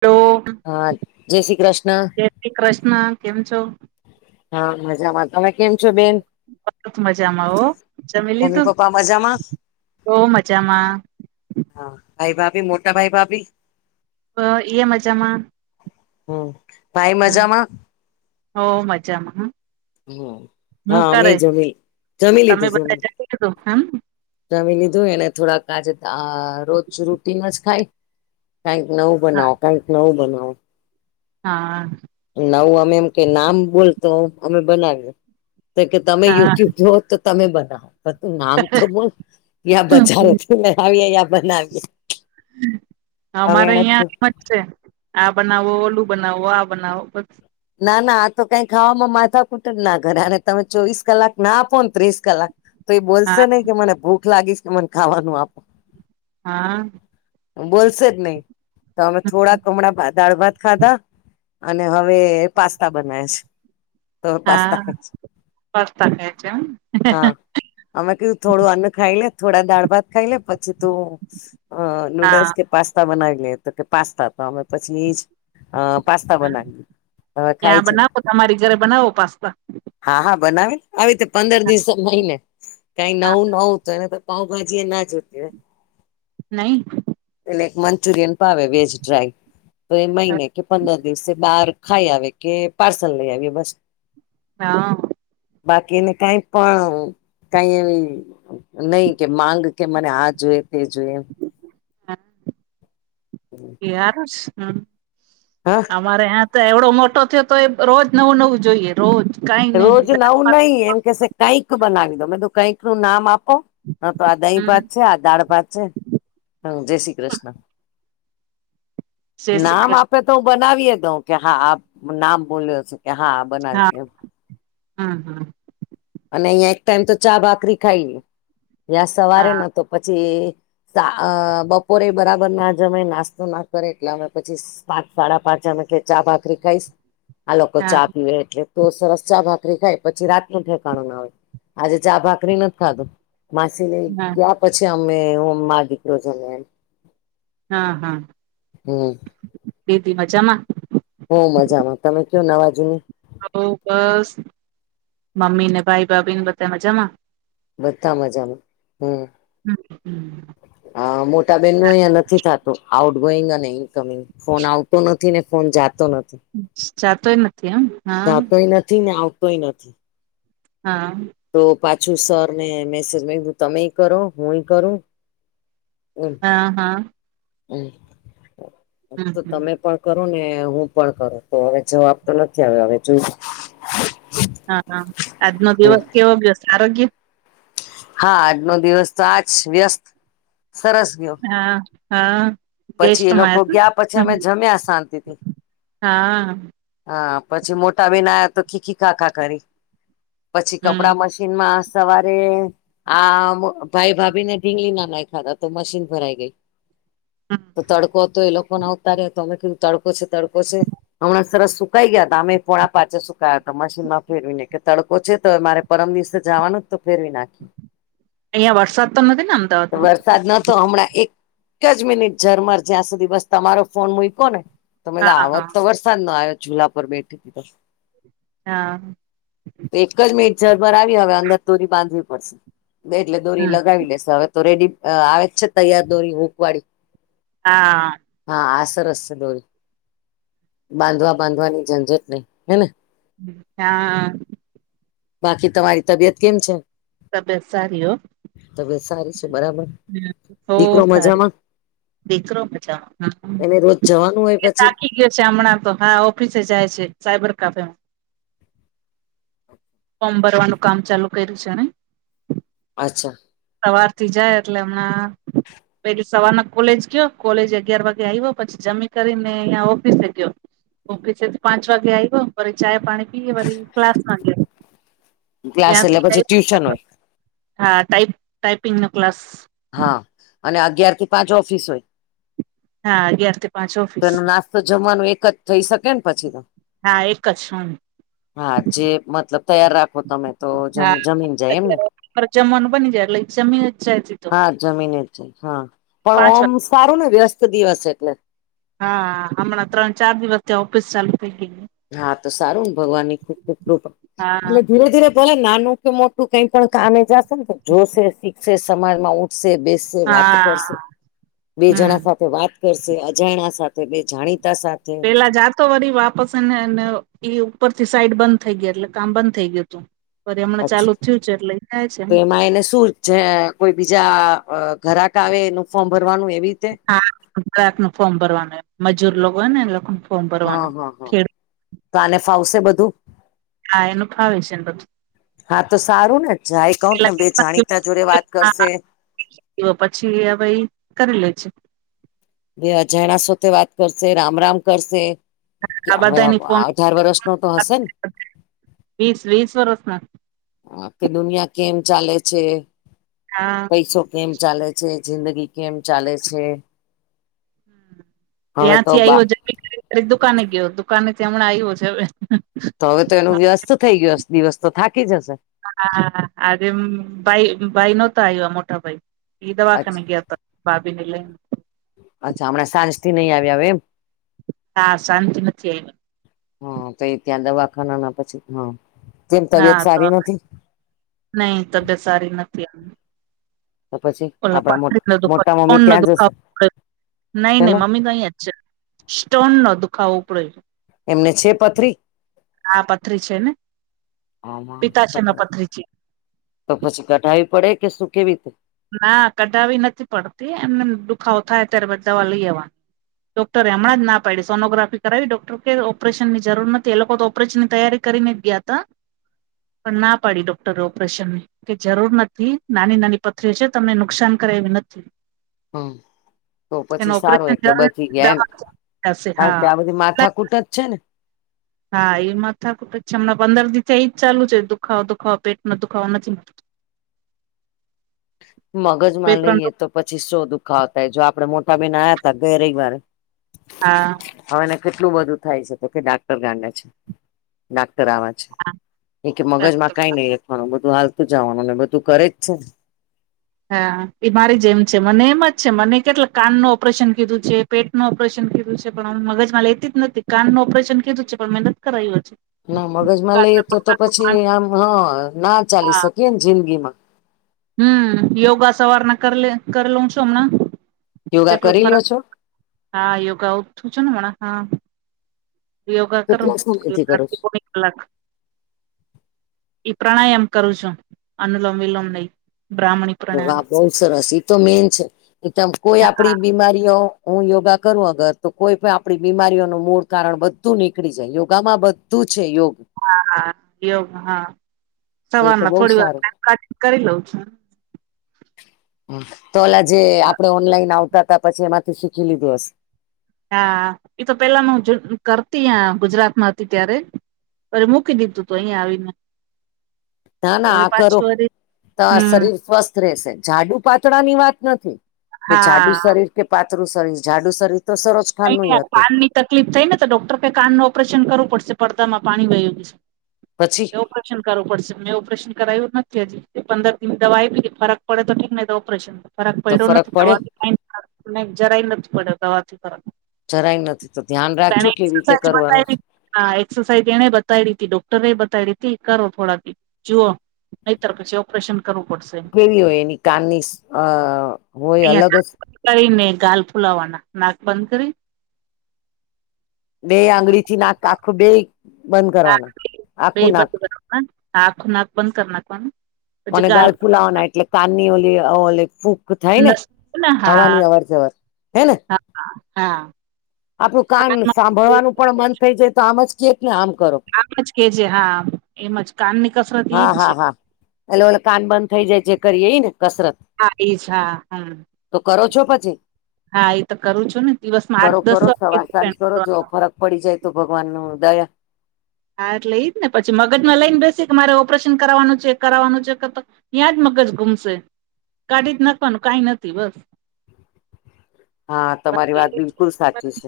Hello હા જય શ્રી કૃષ્ણ. જય કૃષ્ણ કેમ છો. હા મજામાં તમે કેમ છો બેન. બ મજામાં ઓ જમીલી મમ્મી તું પપ્પા મજામાં બ મજામાં. હા ભાઈ ભાભી મોટા ભાઈ ભાભી અ એ મજામાં. હમ ભાઈ મજામાં? હોવ મજામાં હા. હમ હા અમે જમી જમી તમે લીધું બધા જમી લીધું એમ જમી લીધું અને થોડાક આજે રોજ રૂટી ન જ ખાય. કઈક નવું હા બનાવો કંઈક નવું બનાવો. હા. નવું અમે એમ કે નામ બોલ તો અમે બનાવી એ તો કે તમે હા યુટ્યુબ જોઓ તો તમે બનાવો તું નામ તો બોલ યા બચાર લવીએ યા બનાવીએ. હવે અમારે એને એમ જ છે આ બનાવો ઓલું બનાવો આ બનાવો. ના ના આ તો કઈ ખાવામાં માથા કુટ જ ના કરેને તમે ચોવીસ કલાક ના આપો ને ત્રીસ કલાક તો એ બોલશે હા નહી કે મને ભૂખ લાગીશ કે મને ખાવાનું આપ. હા. બોલશે જ નહી તો અમે થોડા હમડા દાળ ભાત ખાધા અને હવે પાસ્તા બનાવે છે. તો પાસ્તા હા ખાય છે હા [unintelligible] અમે ક થોડું અન ખાઈ લે થોડા દાળ ભાત ખાઈ લે પછી તું અ નૂડલ્સ હા કે પાસ્તા બનાવી લે તો કે પાસ્તા તો ભાવે પછી અ પાસ્તા બનાવી. હવે ખાય ત્યાં છે બનાવો તમારી ઘરે બનાવો પાસ્તા. હા હા બનાવે આવી રીતે પંદર દિવસ મહિને કઈ હા નવું નવું તને તો પાઉભાજી એ ના જોતી નહીં. એટલે એક મંચુરિયન પાવે વેજ ડ્રાય તો એ મહિને કે પંદર દિવસે બાર ખાઈ આવે કે પાર્સલ લઈ આવીએ બસ. હા. બાકીને કાઈ પણ કાઈ એવી નહી કે માંગ કે મને આ જોએ તે જોઈ. [inaudible] [inaudible] [inaudible] હા. અમારે હ્યાં તો એવડો મોટો થયો તો એ રોજ નવું નવું જોઈએ રોજ. કઈ નહી રોજ નવું નહી એમ કેશે કંઈક બનાવી દો મે તું કંઈક નું નામ આપો. હા તો આ દહી હમ ભાત છે આ દાળ ભાત છે હમ જય શ્રી કૃષ્ણ. જય શ્રી નામ કૃષ્ણ આપે તો હું બનાવીય દઉં કે હા નામ બોલ્યો છે કે હા. બનાવી એમ. હમ, હમ. અને અહીં એક ટાઈમ તો ચા ભાકરી ખાઈ લૈ યાં સવારે હા ને તો પછી સા બપોરે બરાબર ના જમે નાસ્તો ના કરે એટલે અમે પછી પાંચ સાડા પાંચ એમે કે ચા ભાખરી ખાઈશ. આ લોકો હા ચા પીવે એટલે તો સરસ ચા ભાખરી ખાય પછી રાત નું આજે ચા ભાકરી નથી ખાધું માસીને હા પછી અમે હું મા દીકરો છે ને એમ. હા, હા હમ બેબી મજામાં. હમ મજામાં તમે કયો નવા જુની. [unintelligible] બસ મમ્મી ને ભાઈ ભાભી બધા મજામાં. બધા મજામાં હમ. હમમ. હ મોટાબન નું અહિયાયા નથી થતું. આઉટ ગોઈંગ અને ઇનકમિંગ ફોન આવતો નથી ને ફોન જાતો નથી. જાતો નથી. એમ. જાતોય નથી ને આવતી. કોઈ નથી. હા. તો પાછું સર ને મેસેજ મા તમે કરો હું કરું. હમ. હા, હા. હમ હમ તો હમ તમે પણ કરું ને હું પણ કરું તો હવે જવાબ તો નથી આવ્યો હવે જોય. હા. આજનો દિવસ કેવો ગયો? સારો ગયો? હા. આજનો દિવસ તો આજ વ્યસ્ત, સરસ ગયો. હા હા. પછી એ ગેસ્ટમાં લોકો ગયા પછી હતા અમે જમ્યા શાંતિથી. હા હા પછી મોટા બન આયા તો ખીખી ખાકાા કરી. પછી હમ કપડામાં ીનમાં સવારે આ ભાઈ ભાભી ને ઢીંગલી ના ના ખ. તો મશીન ભરાઈ ગઈ. તો તડકો તો એ લોકો ના ઉતાર તો અમે કેધું તડકો છે તડકો છે. હમણાં સરસ સુકાઈ ગયા હતા. અમે ફોણા પાચા સુકાયા તો મશીન ન ફેરવીને કે તડકો છે તો મારે પરમ દિવસે જવાનું જ તો ફેરવી નાખી. અહિયાં વરસાદ તો નથી ને અમદાવાદમાં? ન તો હમણાં એક જ મિનિટ ઝરમર જ્યાં સુધી બસ તમારો ફોન મૂકો ને. તમે તો હા હા આવત તો વરસાદ ન આવ્યો જુલાપર બેઠી તો. હા. તો એક જ મિનટ જર પરર આવી હવે અંદર તોોરી બાંધવી પડશે. એટલે દોરી લગાવી લેસ હવે તો રેડી આવે જ છે તૈયાર દોરી હૂખવાળી. હા. હા આ સરસ છે. દોરી બાંધવા બાંધવાની ઝંઝટ નહી. હેને. હા. બાકી તમારી તબિયત કેમ છે? તબિયત સારી હો ત સારી છે. બરાબર. હો દીકરો સારી મજામાં? દીકરો મજામા. એને રોજ જવાનું હોય પછી? છે હમણાં તો હા ઓફિસે જાય છે સાયબર કાફેમાં. ફોર્મ ભરવાનું કામ ચાલુ કર્યું છે ને. અચ્છા. સવાર થી જાય એટલે હમણાં. પેલી સવારના કોલેજ ગયો કોલેજ અગિયાર વાગે આવ્યો. પછી જમી કરીને અહંયા ઓફિસે ગયો. ઓકે છે. પાંચ વાગે આવે. ચાય પાણી પીરી ક્લાસમાં લે. ક્લાસ એટલે પછી ટ્યુશન હોય હા ટાઈપિંગનો ક્લાસ. હા. અને અગિયાર થી પાંચ ઓફિસ હોય? હા અગિયાર થી પાંચ તો ઓફિસ એનો નાસ્તો જમવાનો એક જ થઈ શકેને પછી તો. છા. હા. જે મતલબ તૈયાર રાખો તમે તો હા જમીન જાય. એમ ને? અત્યારે જમવાનું બની જાય એટલે જમીને જાય. હા જમીન જ છે હા પણ પાંચ ઓમ વાગે સારું ને વ્યસ્ત દિવસ એટલે. હા હમણાં ત્રણ ચાર દિવસ ત્યા ઓફિસ ચાલુ થઇ ગય. હા તો સારું ને ભગવાન ની ખૂબ ખૂબપ હા એટ ધીરે ધીરે. તોલે નાનું કે મોટું કઈ પણ કામે જશે ને તો જોશે શીખશે સમાજમાં ઉઠશે બેસે. વાત કર હા બે હમ જણા સાથે વાત. કરશે અજાણા સાથે બે જાણીતા સાથે. પેલા જાતો વરી વાપસ ને ઈ ઉપર થી સાઈડ બંધ થઈ ગયા એટલે કામ બંધ થઈ ગયું હત. રી એમને ચાલુ થયું છે એટલે થાય છે એમ. મા એને શુંર.. જે કોઈ બીજા ઘરાક આવે એનું ફોર્મ ભરવાનું એવી. હારાક નું ફોર્મ ભરવાનું મજૂર લોકો હોય ને એ લોકો. હા હા હા તો આને ફાવશે બધું? હા એનું ભાવે છે એ. હા તો સારું ને જાય કઉ ને બે જાણીતા જોડે વાત કરશે. તો પછી હવે કરી લેજ. બે અજાણા સાથે વાત કરશે રામ રામ કરશે. કે આ હવે બધાની ફોન અઢાર વર્ષ ન તો હશેને. વીસ વીસ વર્ષના કે દુનિયા કેમ ચાલે છે. હા. પૈસો કેમ ચાલે છે જિંદગી કેમ ચાલે છે. હવે તો ત્યાંથી બા આવ્યો જ ખ દુકાને ગયો દુકાાનથી હમણાં આવ્યો છે હવે. તો હવે તો એનું વ્યસ્ત થઈ ગયો હ દિવસ તો થાકી જ હશે. હા આરેે બાઈ ભઈ નહોતા આવ્યો મોટા ભાઈ. દવાખ અચ્છા ન ગયા હતા ભાભીને લઈને. અચ્છા હમણા સાંજથી નહી આવે આવે એમ. હા શાંતિ નથી આવી. હા પઈ ત્યાં દવાખાનાના પછી હા. કેમ તબિયત હા તો સારી નથી નહી તબિયત સારી નથી આ. તો પછી ઓ આપડા મો દુખ મોટા કો મમ્મી ન ત્યાં દુખ જશે નહી ન હેને મમ્મી કઈ છે. સ્ટોન નો દુખાવો પડ્યો. એમને છે પથરી. આમાં પિતા તો શંગપત્રી છે. તો પછી કઢાવી પડે કે સુ કેવી રીતે. ના કઢાવી નથી પડતી એમને દુખાવો થાય ત્યારેધ દવા લઈ અવાનું. ડોક્ટરે હમણાં ના પાડી સોનોગ્રાફ કરાવી ડોક્ટર કે ઓપરેશનની જરૂર નથી એ લોકો તો ઓપરેશનની તૈયારી. કરીને ગ્યાતા. પણ ના પાડી ડોક્ટરે ઓપરેશન કે જરૂર નથી નાની નાની. પથરી છે તમને નુકસાન કરાય એવી નથી. હમ તો પછી એનું સારો ઓપરેશન એટલે જરૂર બચી ગયા એમ. થશે કારા હા કે આ બધી માથા કૂટ જ છે ને હા એમાં થક પછી હમણાં પંદર દિવસથી એજ ચાલુ છે દુખો દુખાવો પેટ ન દુખાવો નથી. [unintelligible] બે મગજમાં ત્રણ લઈએ તો પછી શો દુખાવતાાય જો આપડે મોટાબેન આવ્યા હતા ગે રવિવાર. હા. હવે કેટલું બધું થાય છે તો કે ડાક્ટર ગાંડા છે ડાક્ટર આવવા. એ કે મગજ માં હા કઈ નહી લખવાનું બધું હાલતું જવાનું ને બધું કરે જ છે ને. હા એ મારી જે એમ છે મને એમ જ છે મને કેટલા કાન ન ઓપરેશન કીધું છે. પેટ નું ઓપરેશન કરું છે પણ મગજમાં લેતી જ નથી કાન ન ઓપરેશન કરું છે પણ મેં નથી કરાયું હજુ. ના મગજમાં લઈએ તો તો પછી આમ હા ના ચાલી શકીએ ને જિંદગી માં. હમ યોગા સવાર ના કર કરી લઉ છું અમણા. યોગા કેટલો કરી ફરક લ્યો છો હા યોગા ઉ થું છે ને મ હા. યોગા કરો. કેટલા સમયથી કરો ઈ પ્રાણાયામ કરું છું અનુલોમ વિલોમ નઈ. પામાણિક. વા બહુ સરસ એ તો મેન છે. એ ત કોઈ હા આપડી બીમારીઓ હું યોગા કરું અગર તો કોઈ પણ આપડી બીમારીઓનું મૂળ કારણ બધું નીકળી જાય. યોગામાં તું છે યોગ? હા યોગ હા તો એ તો સવારમાં બહુ થોડી વાર સારું ટ ક કરી લઉં છું. તો અલા જે આપડે ઓનલાઈન આવતા હતા પછી એમાંથી શીખી લીધું હશે. હા એતો પેલા હ કરતી ગુજરાતમાં હતી ત્યારે અરે મૂકી દીધું તો અહીયાયા આવીને. ના ના હવે આ કરો પાછું વરી તમાર હમ શરીર સ્વસ્થ રહેશે જાડુ પાતળા ની વાત નથી કે જાડુ હા શરીર કે પાતળું શરીર ઝાડું શરીર તો સરશ. નઈ કાનની તકલીફ થઈ ને તો ડોક્ટર કાન ન ઓપરેશન કરવું પડશે પડદામાં પાણી વય્યું છે. પછી. ઓપરેશન કરવું પડશે. મેં ઓપરેશન કરાયું નથી. હજી પંદર દિ દવા આપ ફરક પડે તો ઠીકહી તો ઓપરેશન. ફરક તો પડ્યો નથી. પડ્યો દવાથી કઈ જરાય નથી પડ્યો દવાથી ફરક. જરાય નથી તો ધ્યાન એને રાખજો કેવી રીતે એક્સરસાઇઝ કરવાનું છે. બતાવી હા. એક્સરસાઇઝ એને બતાવી તી ડોક્ટરે બતાવી તી કરો થોડાક. જુઓ નહી તર પ ઓપરેશન. કરવું પડશે. કેવી હોય એની કાનની અ હોય અહિયાં અલગ જ? કરીને ગાલ ફુલાવાના નાક બંધ કરી. બે આંગળી થી નાક આખું બે બંધ કરવાનું આખું નાક. ના નાાક નાક બંધ કરના પણ મ ગળ ફુલાવાના એટલે કાની ઓ ઓ ફૂક થાય ને નસ ને હા હવાની અવાર જવર હે ને. હા હા. આપણું કાન કાનમાં સાંભળવાનું પણ મન થઈ જાય તો આમ જ કેકને આમ કરો. આમજ કે છે હા એમ જ કાન ની કસરત એજ છે. એલે ઓલે કાન બંધ થઈ જાય છે કરી એ ને કસરત. હા એઈછ હા હા. તો કરો છો પછી? હા એ તો કરું છું ને દિવસમાં આઠ કરો દસ કરો વાર સવાર કીધું છે સાંજ એને કરો જો કરવાનું. ફરક પડી જાય તો ભગવાન ન દયા. હા. એટલે એ જ ને પછી મગજમાં લઈને બેસી કે મારે ઓપરેશન કરવાવાનું છે કરવાનું છે કે તો તયાં જ મગજ ગુમસે. કાઢી જ નાખવાનું કઈ નથી બસ હા તમારી બાકી વાત બિલકુલ સાચી છે.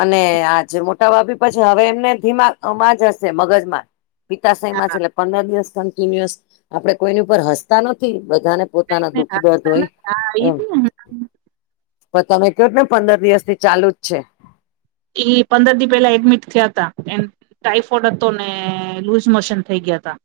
અને આજ મોટા ભપી પછી હવે એમને ધીમામાં જ હશે મગજમાં પિતાશહી માં છે. એટલે પંદર દિવસ કન્ટિન્યુઅસ આપડે કોઈની ઉપર હસતા નથી બધાને. પોતાના દુઃખ હા દર્દ હોય ઈ એમ. જ ને પણ તમે કહો ને પંદર દિવસ થી ચાલુ જ છે. એ પંદર દિન પેલા એડમિટ થયા હતા એ. ટાઈફોઇડ હતો ને લુઝ મોશન થઈ ગયા હતા.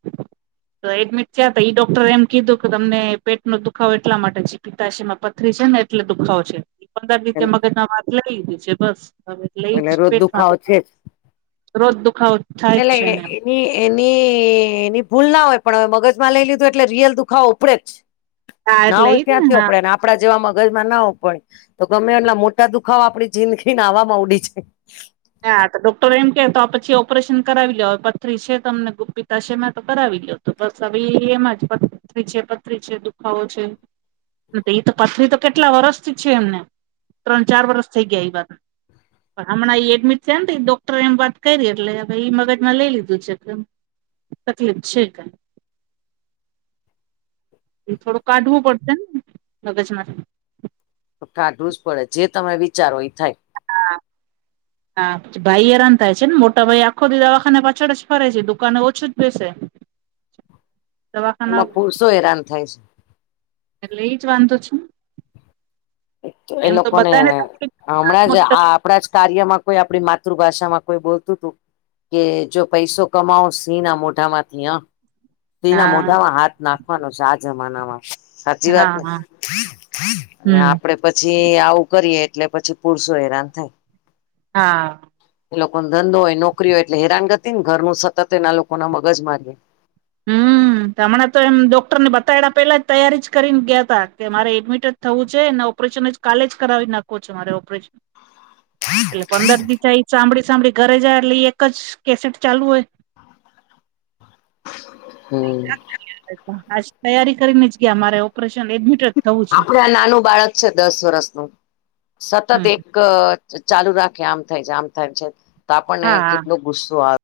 તો એડમિટ થયા તો ડોક્ટરે એમ કીધું કે તમને પેટ નો દુખાવ એટલા માટે છે. પિતાશી માં પથરી છે ને એટલે દુખાવો છે પંદર છે દિવસે મગજ ના વાત લઈીધી છે બસ હવે. લઈ એટલે રોજ પેટમાં દુ દુખાવો છે રોજ દુખાવ એલે. એ એની એની ભૂલ ના હોય પણ હવે મગજમાં લઈ લીધું એટલે રિયલ દુખાવો ઉપડે જ. હા ના એટલે હોય ઈ જ ને ત્યાંથી હા આપડે. આપડા જેવા મગજમાં ના હોવ પડે તો ગમે એમલા મોટા દુખાવો આપણી જિંદગીને આવામાં ઉડી જાય. હા તો ડોક્ટર એમ કે તો આ પછી ઓપરેશન કરાવી લ્યો પથરી છે તમને ગુપ્પિતા છે મેમાં તો કરાવી લ્યો. તો બસ હ એમાં જ પરી છે પથરી છે દુખાવો છે. એ તો પથરી તો કેટલા વરષથી છે એમને ત્રણ ચાર વરષ થઇ ગયા એ વાત. હમણાં એ ડમિટ થ્યાન તે ડોક્ટરે એમ વાત કરી એટલે ભઈ મગજમાં લઈ લીધું છે કેમ. તકલીફ છેક. થોડો કાઢવો પડતો ને લગચમાં. તો કાઢવું જ પડે જે તમે વિચારો એ થાય. હા. હા ભાઈ હેરાન થાય છે ને મોટા ભાઈ આખોદી દવાખાને પાછળ જ ફરે છે દુકાને ઓછું જ બેસે. . એમાં પુરુષો હેરાન થાય છે. એટલે ઈ જ વાંધો છું. તો એ લોકોને તકલીફ હમણાં જ મોટી તકલીફ આપ આપણા જ કાર્યમાં કોઈ આપણી માતૃભાષામાં કોઈ બોલતું તું કે જો પૈસો કમાઓ સિંહ ના મોઢામાંથી આ સિંહના હા મોઢામાં હાથ નાખવાનો છે આ જમાનામાં. સાચી હા વાતને હા અને હમ આપડે પછી આવું કરીએ એટલે પછી પુરસો હેરાન થાય. હા. એ લોકોન ધંધો હોય નોકરી હોય એટલે હેરાનગતિ ન ઘરનું સતત એના લોકો ના મગજ મારી રયે. હમ હમણાં તો એમ ડોક્ટર ને બતાયડા પેલા જ તૈયારી જ કરીન ગ્યાતા કે મારે એડમિટ થવું છે ને ઓપરેશન જ કાલે જ કરાવી નાખો છો મારે ઓપરેશન. એટલે પંદર દિવસે એ સાંભળી સાંભળી ઘરે જાય એટલે એ એક જ કેસેટ ચાલુ હોય. હમ. આજ તૈયારી કરીને જ ગ્યા મારે ઓપરેશન એડમિટ જ થવું છે આપડે આ નાનું બાળક છે દસ વર્ષ નું સતત હમ એક ક ચ ચાલુ રાખે આમ થાય છે આમ થાય છે તો આપણને હા કેટલો ગુસ્સો આવ